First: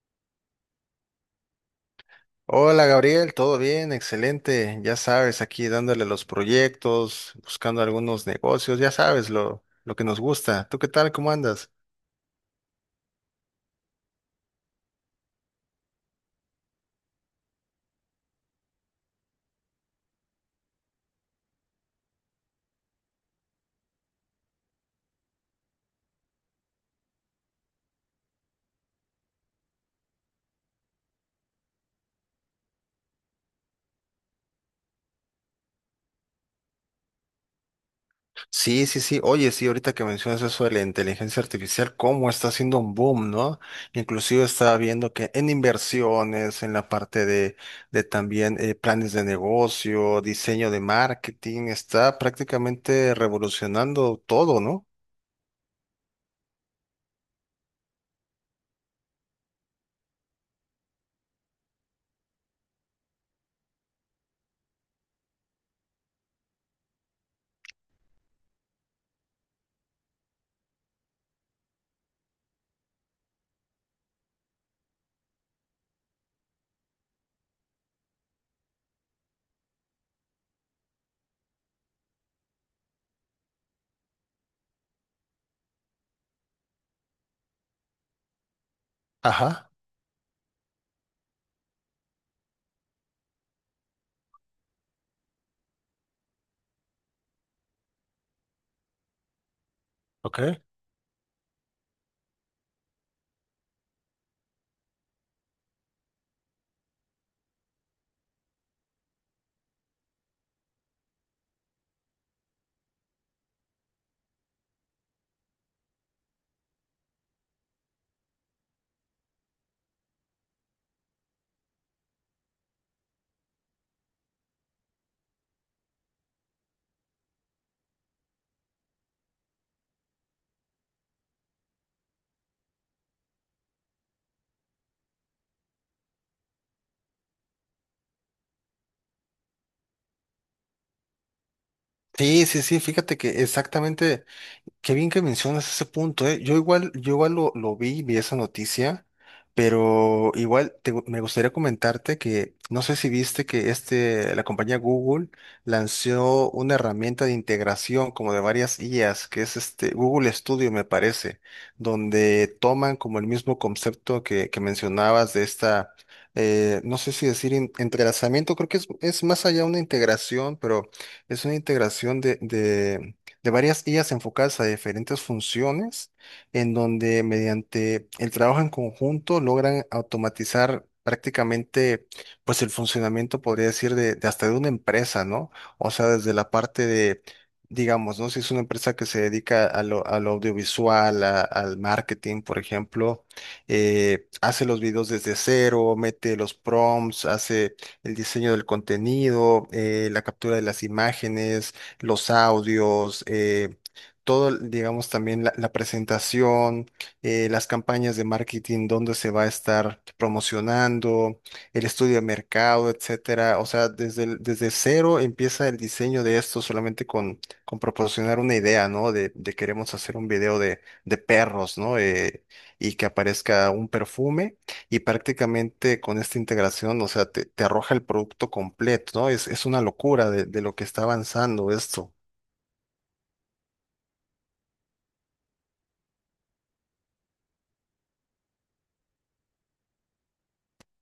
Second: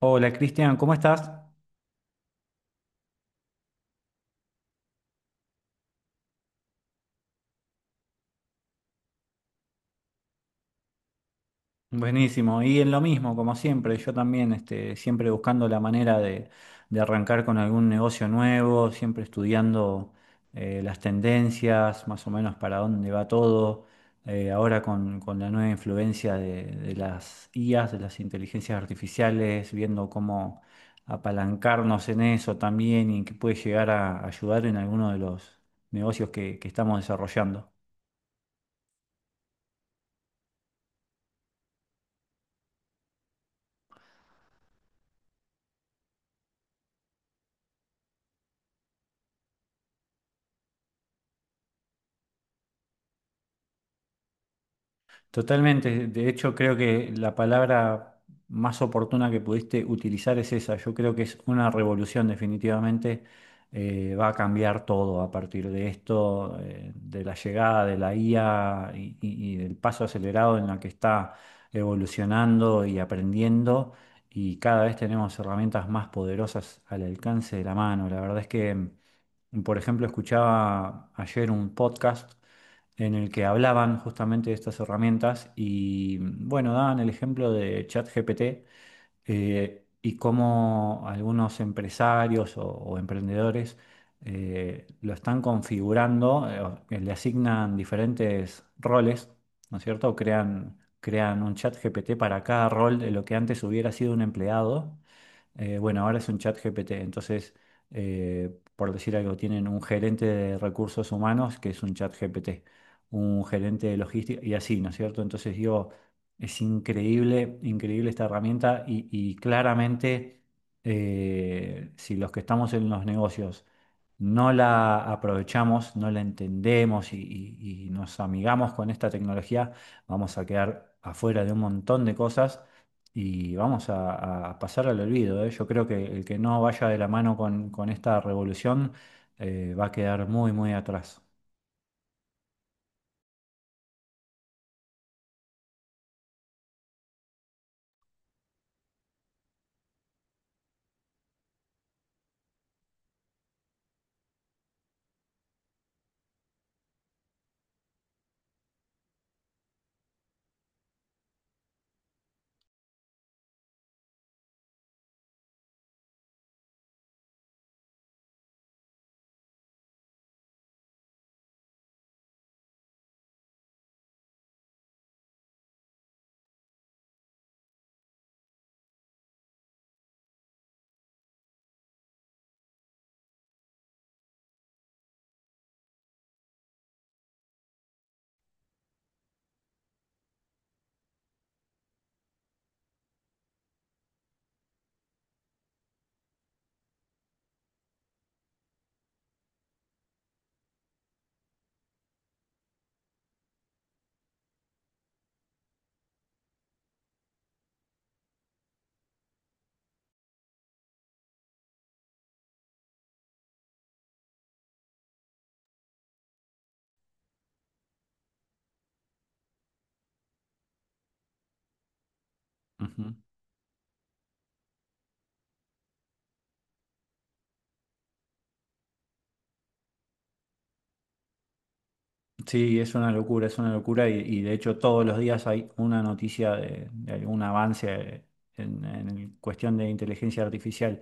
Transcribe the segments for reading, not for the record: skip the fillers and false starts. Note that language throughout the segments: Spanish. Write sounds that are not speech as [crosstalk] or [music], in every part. Hola Cristian, ¿cómo estás? Hola Gabriel, ¿todo bien? Excelente. Ya sabes, aquí dándole los proyectos, buscando algunos negocios, ya sabes lo que nos gusta. ¿Tú qué tal? ¿Cómo andas? Buenísimo, y en lo mismo, como siempre, yo también siempre buscando la manera de arrancar con algún negocio nuevo, siempre estudiando las tendencias, más o menos para dónde va todo. Ahora con la nueva influencia de las IAs, de las inteligencias artificiales, viendo cómo apalancarnos en eso también y que puede llegar a ayudar en alguno de los negocios que estamos desarrollando. Sí, sí, sí. Oye, sí, ahorita que mencionas eso de la inteligencia artificial, cómo está haciendo un boom, ¿no? Inclusive estaba viendo que en inversiones, en la parte de también planes de negocio, diseño de marketing, está prácticamente revolucionando todo, ¿no? Totalmente. De hecho, creo que la palabra más oportuna que pudiste utilizar es esa. Yo creo que es una revolución, definitivamente. Va a cambiar todo a partir de esto, de la llegada de la IA y del paso acelerado en la que está evolucionando y aprendiendo. Y cada vez tenemos herramientas más poderosas al alcance de la mano. La verdad es que, por ejemplo, escuchaba ayer un podcast en el que hablaban justamente de estas herramientas y bueno, daban el ejemplo de ChatGPT Ajá. eh, y cómo algunos empresarios o emprendedores lo están configurando, o que le asignan diferentes roles, ¿no es cierto? Ok. Crean un ChatGPT para cada rol de lo que antes hubiera sido un empleado. Bueno, ahora es un chat GPT. Entonces, por decir algo, tienen un gerente de recursos humanos que es un chat GPT, un gerente de logística y así, ¿no es cierto? Entonces digo, es increíble, increíble esta herramienta y claramente, si los que estamos en los negocios no la aprovechamos, no la entendemos y nos amigamos con esta tecnología, vamos a quedar afuera de un montón de cosas y vamos a pasar al olvido, ¿eh? Yo creo que el que no vaya de la mano con esta revolución, va a quedar muy, muy atrás. Sí, sí, sí, fíjate que exactamente Qué bien que mencionas ese punto, ¿eh? Yo igual lo vi esa noticia, pero me gustaría comentarte que no sé si viste que este, la compañía Google lanzó una herramienta de integración como de varias IAs, que es este Google Studio, me parece, donde toman como el mismo concepto que mencionabas de esta, no sé si decir entrelazamiento, creo que es más allá una integración, pero es una integración de varias IAs enfocadas a diferentes funciones, en donde mediante el trabajo en conjunto logran automatizar prácticamente pues el funcionamiento, podría decir, de hasta de una empresa, ¿no? O sea, desde la parte de, digamos, ¿no? Si es una empresa que se dedica a lo audiovisual, al marketing, por ejemplo, hace los videos desde cero, mete los prompts, hace el diseño del contenido, la captura de las imágenes, los audios, todo, digamos, también la presentación, las campañas de marketing, dónde se va a estar promocionando, el estudio de mercado, etcétera. O sea, desde, desde cero empieza el diseño de esto solamente con proporcionar una idea, ¿no? De queremos hacer un video de perros, ¿no? Y que Ujú. aparezca un perfume, y prácticamente con esta integración, o sea, te arroja el producto completo, ¿no? Es una locura de lo que está avanzando esto. Sí, es una locura y de hecho todos los días hay una noticia de algún avance en cuestión de inteligencia artificial.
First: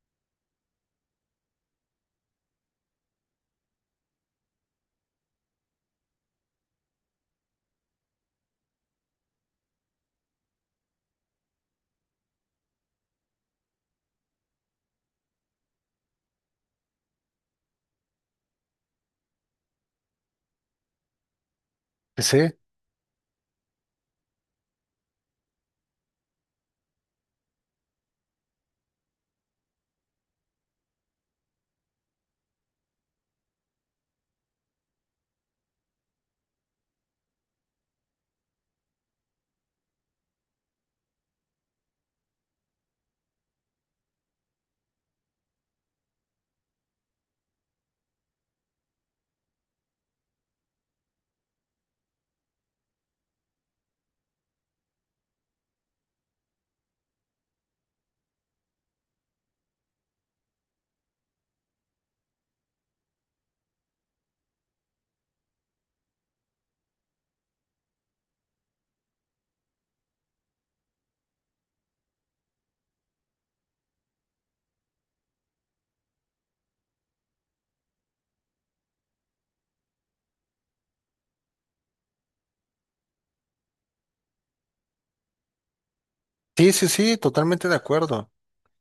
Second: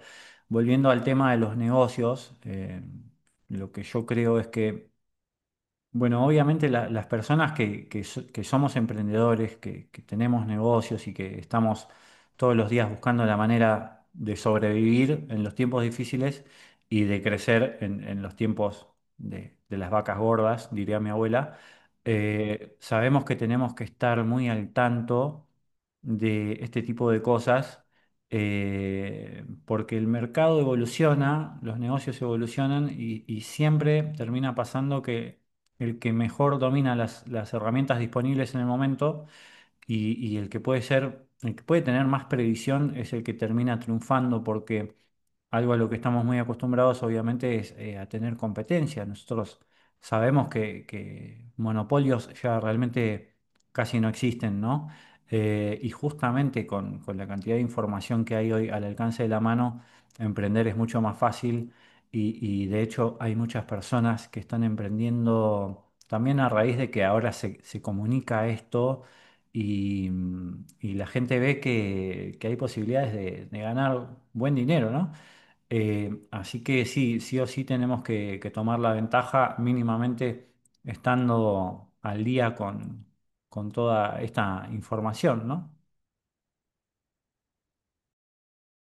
Volviendo al tema de los negocios, lo que yo creo es que, bueno, obviamente las personas que, que somos emprendedores, que tenemos negocios y que estamos todos los días buscando la manera de sobrevivir en los tiempos difíciles y de crecer en los tiempos de las vacas gordas, diría mi abuela, Sí, sabemos que tenemos que estar muy al tanto de este tipo de cosas, porque el mercado evoluciona, los negocios evolucionan y siempre termina pasando que el que mejor domina las herramientas disponibles en el momento y el que puede ser, el que puede tener más previsión es el que termina triunfando porque algo a lo que estamos muy acostumbrados, obviamente, es a tener competencia. Nosotros sabemos que monopolios ya realmente casi no existen, ¿no? Y justamente con la cantidad de información que hay hoy al alcance de la mano, emprender es mucho más fácil y, y de hecho hay muchas personas que están emprendiendo también a raíz de que ahora se comunica esto y, y la gente ve que hay posibilidades de ganar buen dinero, ¿no? Así que sí, sí o sí tenemos que tomar la ventaja mínimamente estando al día con toda esta información, ¿no? sí, sí, sí, totalmente de acuerdo.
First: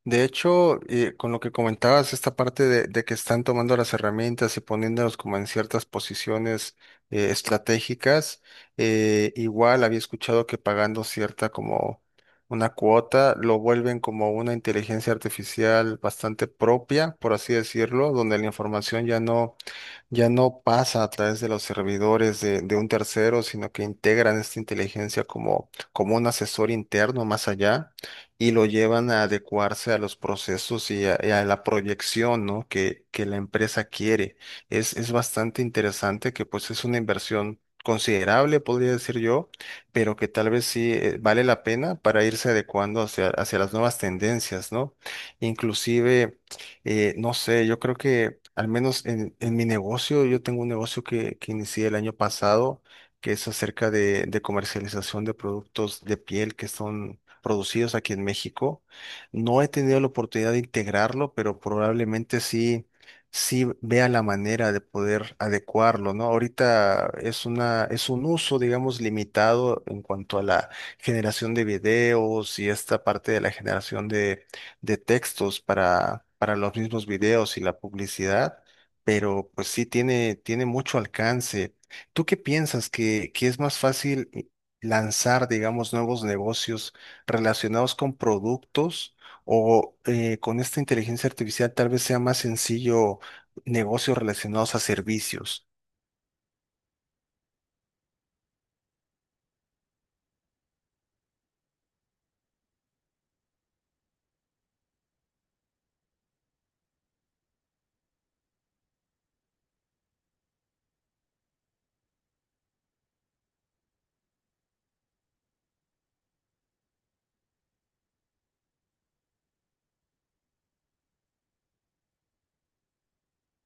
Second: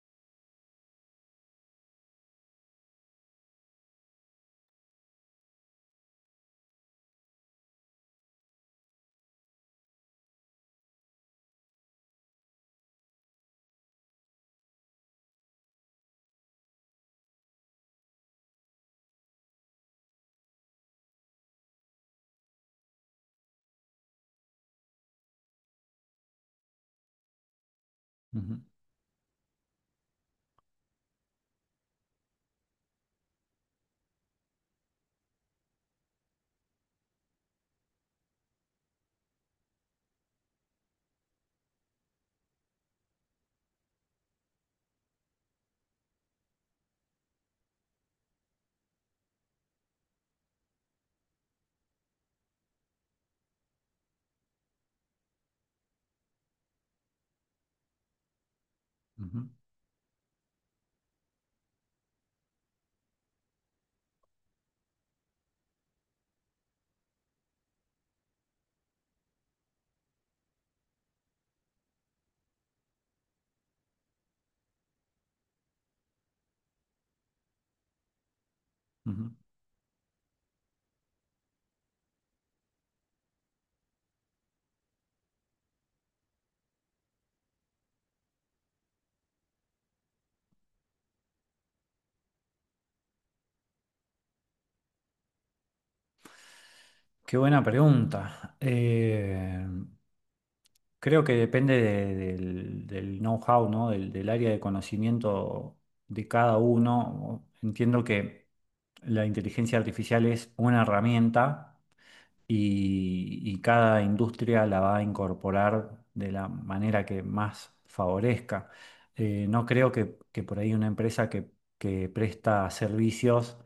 De hecho, con lo que comentabas, esta parte de que están tomando las herramientas y poniéndolas como en ciertas posiciones estratégicas, igual había escuchado que pagando cierta como una cuota, lo vuelven como una inteligencia artificial bastante propia, por así decirlo, donde la información ya no pasa a través de los servidores de un tercero, sino que integran esta inteligencia como un asesor interno más allá, y Ujú, lo llevan a adecuarse a los procesos y a la proyección, ¿no? Que la empresa quiere. Es bastante interesante que pues es una inversión considerable, podría decir yo, pero que tal vez sí, vale la pena para irse adecuando hacia, hacia las nuevas tendencias, ¿no? Inclusive... no sé, yo creo que al menos en mi negocio, yo tengo un negocio que inicié el año pasado, que es acerca de comercialización de productos de piel que son producidos aquí en México. ujú, No he tenido la oportunidad de integrarlo, pero probablemente sí, sí vea la manera de poder adecuarlo, ¿no? Ahorita es una, es un uso, digamos, limitado en cuanto a la generación de videos y esta parte de la generación de textos para los mismos videos y la publicidad, ujú. pero pues sí tiene, tiene mucho alcance. ¿Tú qué piensas que es más fácil lanzar, digamos, nuevos negocios relacionados con productos o con esta inteligencia artificial tal vez sea más sencillo negocios relacionados a servicios? Qué buena pregunta. Creo que depende del know-how, ¿no? Del, del área de conocimiento de cada uno. Entiendo que la inteligencia artificial es una herramienta y cada industria la va a incorporar de la manera que más favorezca. No creo que por ahí una empresa que presta servicios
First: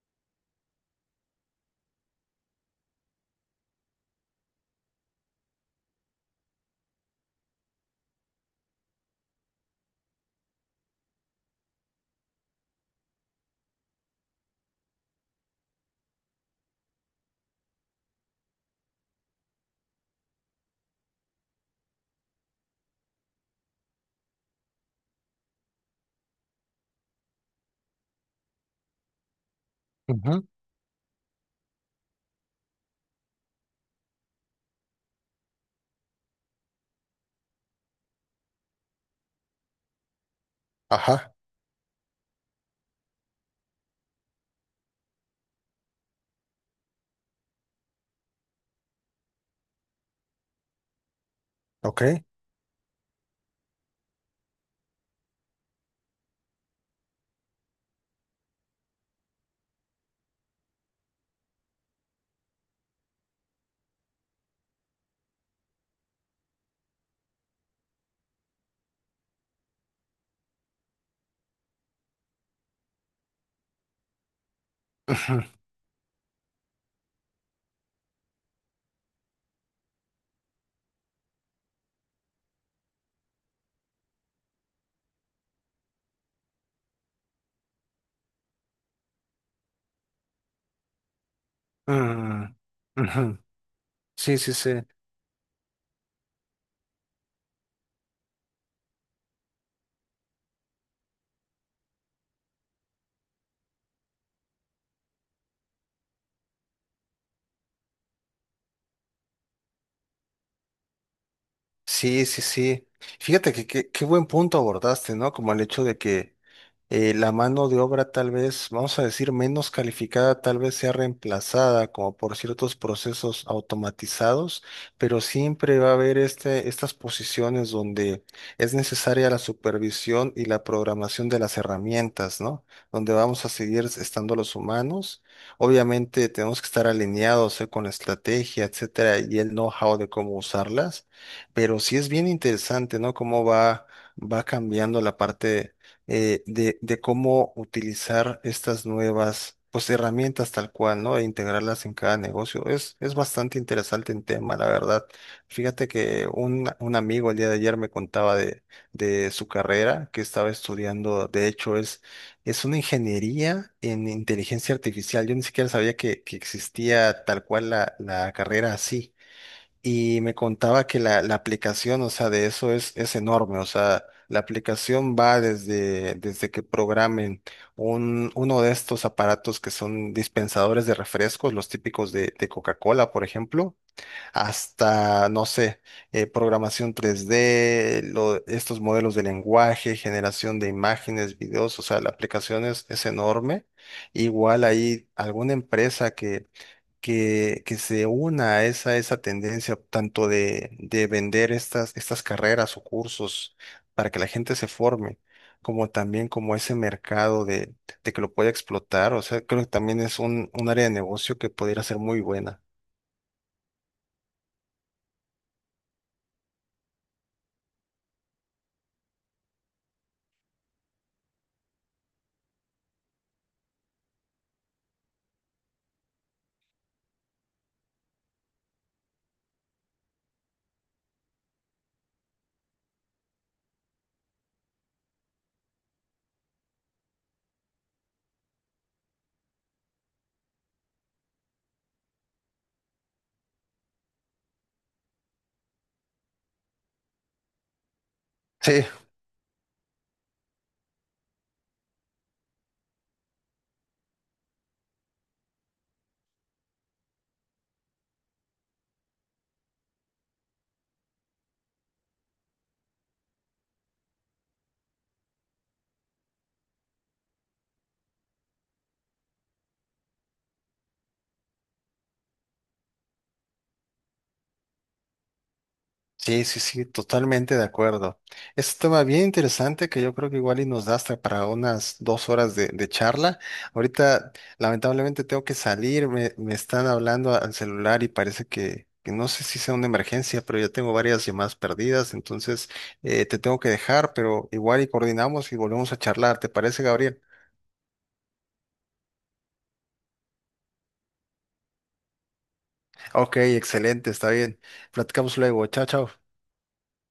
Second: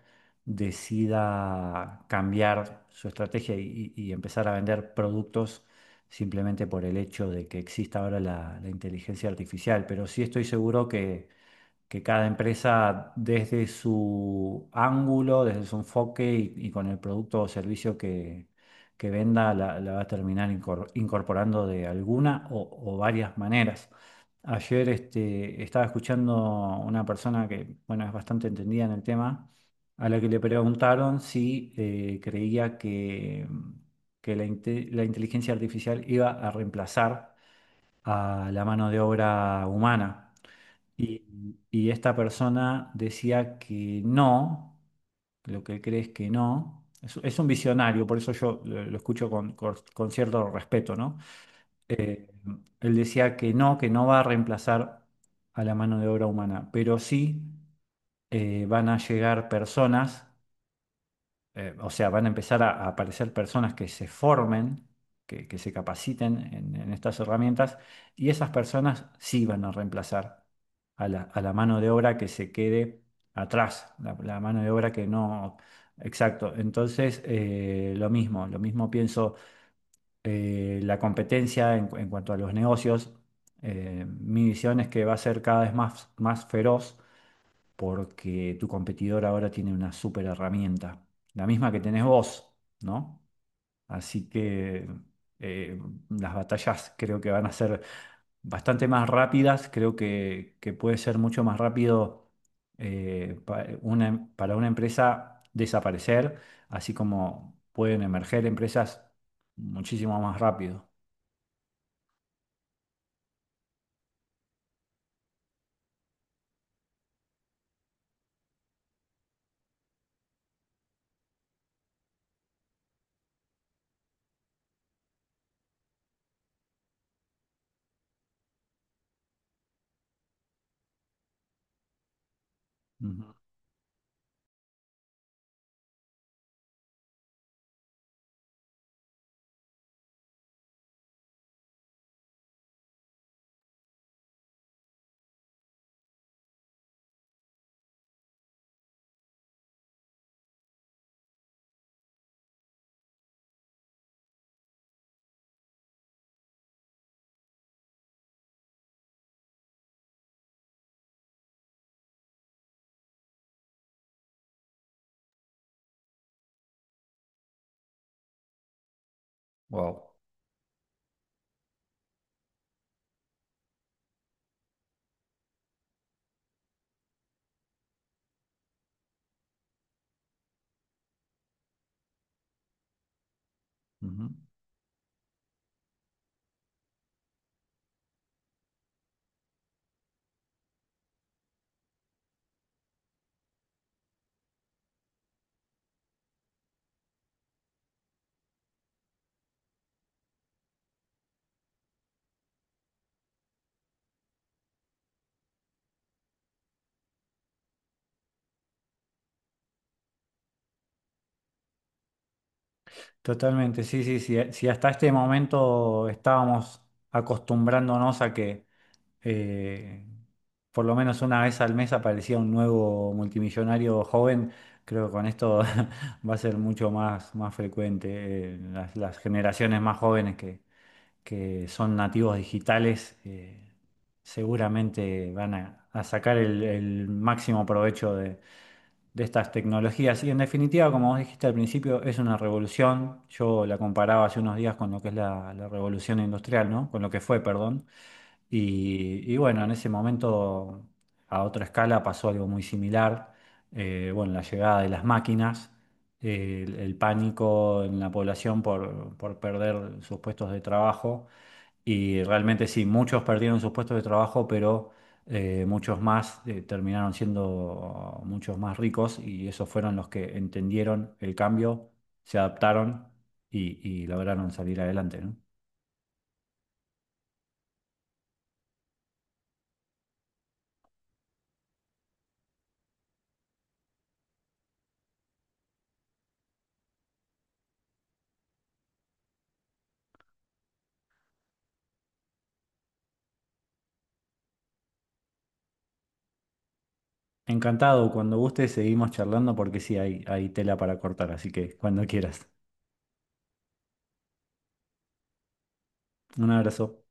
decida cambiar su estrategia y empezar a vender productos simplemente por el hecho de que exista ahora la, la inteligencia artificial, pero sí estoy seguro que cada empresa desde su ángulo, desde su enfoque y con el producto o servicio que venda la, la va a terminar incorporando de alguna o varias maneras. Ayer estaba escuchando una persona que, bueno, es bastante entendida en el tema, a la que le Ujú, preguntaron si creía que la, la inteligencia artificial iba a reemplazar a la mano de obra humana. ajá, Y esta persona decía que no, lo que él cree es que no. Es un visionario, por eso yo lo escucho con, con cierto respeto, ¿no? ok. Él decía que no va a reemplazar a la mano de obra humana, pero sí van a llegar personas, o sea, van a empezar a aparecer personas que se formen, que se capaciten en estas herramientas, y esas personas sí van a reemplazar a la mano de obra que se quede atrás, la mano de obra que Ujú, no... Exacto, entonces lo mismo pienso. La competencia en, en cuanto a los negocios, mi visión es que va a ser cada vez más, más feroz porque tu competidor ahora tiene una super herramienta, la misma que tenés vos, mm, ¿no? ujú. Así Sí, sí, sí. que eh, las batallas creo que van a ser bastante más rápidas, creo que puede ser mucho más rápido, para una empresa desaparecer, así como pueden emerger empresas muchísimo más rápido. Sí, sí, sí. Fíjate que qué buen punto abordaste, ¿no? Como el hecho de que la mano de obra tal vez, vamos a decir, menos calificada, tal vez sea reemplazada como por ciertos procesos automatizados, pero siempre va a haber este, estas posiciones donde es necesaria la supervisión y la programación de las herramientas, ¿no? Donde Ujú. vamos a seguir estando los humanos. Obviamente tenemos que estar alineados, con la estrategia, etcétera, y el know-how de cómo usarlas, pero sí es bien interesante, ¿no? Cómo va, va cambiando la parte de cómo utilizar estas nuevas, pues, herramientas tal cual, ¿no? E integrarlas en cada negocio. Es bastante interesante el tema, la verdad. Fíjate que un amigo el día de ayer me contaba de su carrera que estaba estudiando, de hecho, es una ingeniería en inteligencia artificial. Yo ni siquiera sabía que existía tal cual la carrera así. Wow. Y me contaba que la aplicación, o sea, de eso es enorme. O sea, la aplicación va desde, desde que programen uno de estos aparatos que son dispensadores de refrescos, los típicos de Coca-Cola, por ejemplo, Ujú. hasta, no sé, programación 3D, estos modelos de lenguaje, generación de imágenes, videos. O sea, la aplicación es enorme. Igual hay alguna empresa que se una a esa, esa tendencia tanto de vender estas, estas carreras o cursos para que la gente se forme, como también como ese mercado de que lo pueda explotar. O sea, creo que también es un área de negocio que pudiera ser muy buena. Totalmente, sí, sí, sí. Si hasta este momento estábamos acostumbrándonos a que eh, por lo menos una vez al mes aparecía un nuevo multimillonario joven, creo que con esto [laughs] va a ser mucho más, más frecuente. Las generaciones más jóvenes que son nativos digitales, seguramente van a sacar el máximo provecho de estas tecnologías. Y en definitiva, como vos dijiste al principio, es una revolución. Yo la comparaba hace unos días con lo que es la, la revolución industrial, ¿no? Con lo que fue, perdón. Sí. Y bueno, en ese momento, a otra escala, pasó algo muy similar. Bueno, la llegada de las máquinas, el pánico en la población por perder sus puestos de trabajo y realmente sí, muchos perdieron sus puestos de trabajo, pero muchos más terminaron siendo muchos más ricos y esos fueron los que entendieron el cambio, se adaptaron y lograron salir adelante, ¿no? Sí, sí, sí, totalmente de acuerdo. Es un tema bien interesante que yo creo que igual y nos da hasta para unas 2 horas de charla. Ahorita, lamentablemente, tengo que salir, me están hablando al celular y parece que no sé si sea una emergencia, pero yo tengo varias llamadas perdidas, entonces te tengo que dejar, pero igual y coordinamos y volvemos a charlar. ¿Te parece, Gabriel? Encantado, cuando guste seguimos charlando porque sí, hay tela para cortar, así que cuando quieras. Ok, excelente, está bien. Platicamos luego. Chao, chao. Un abrazo.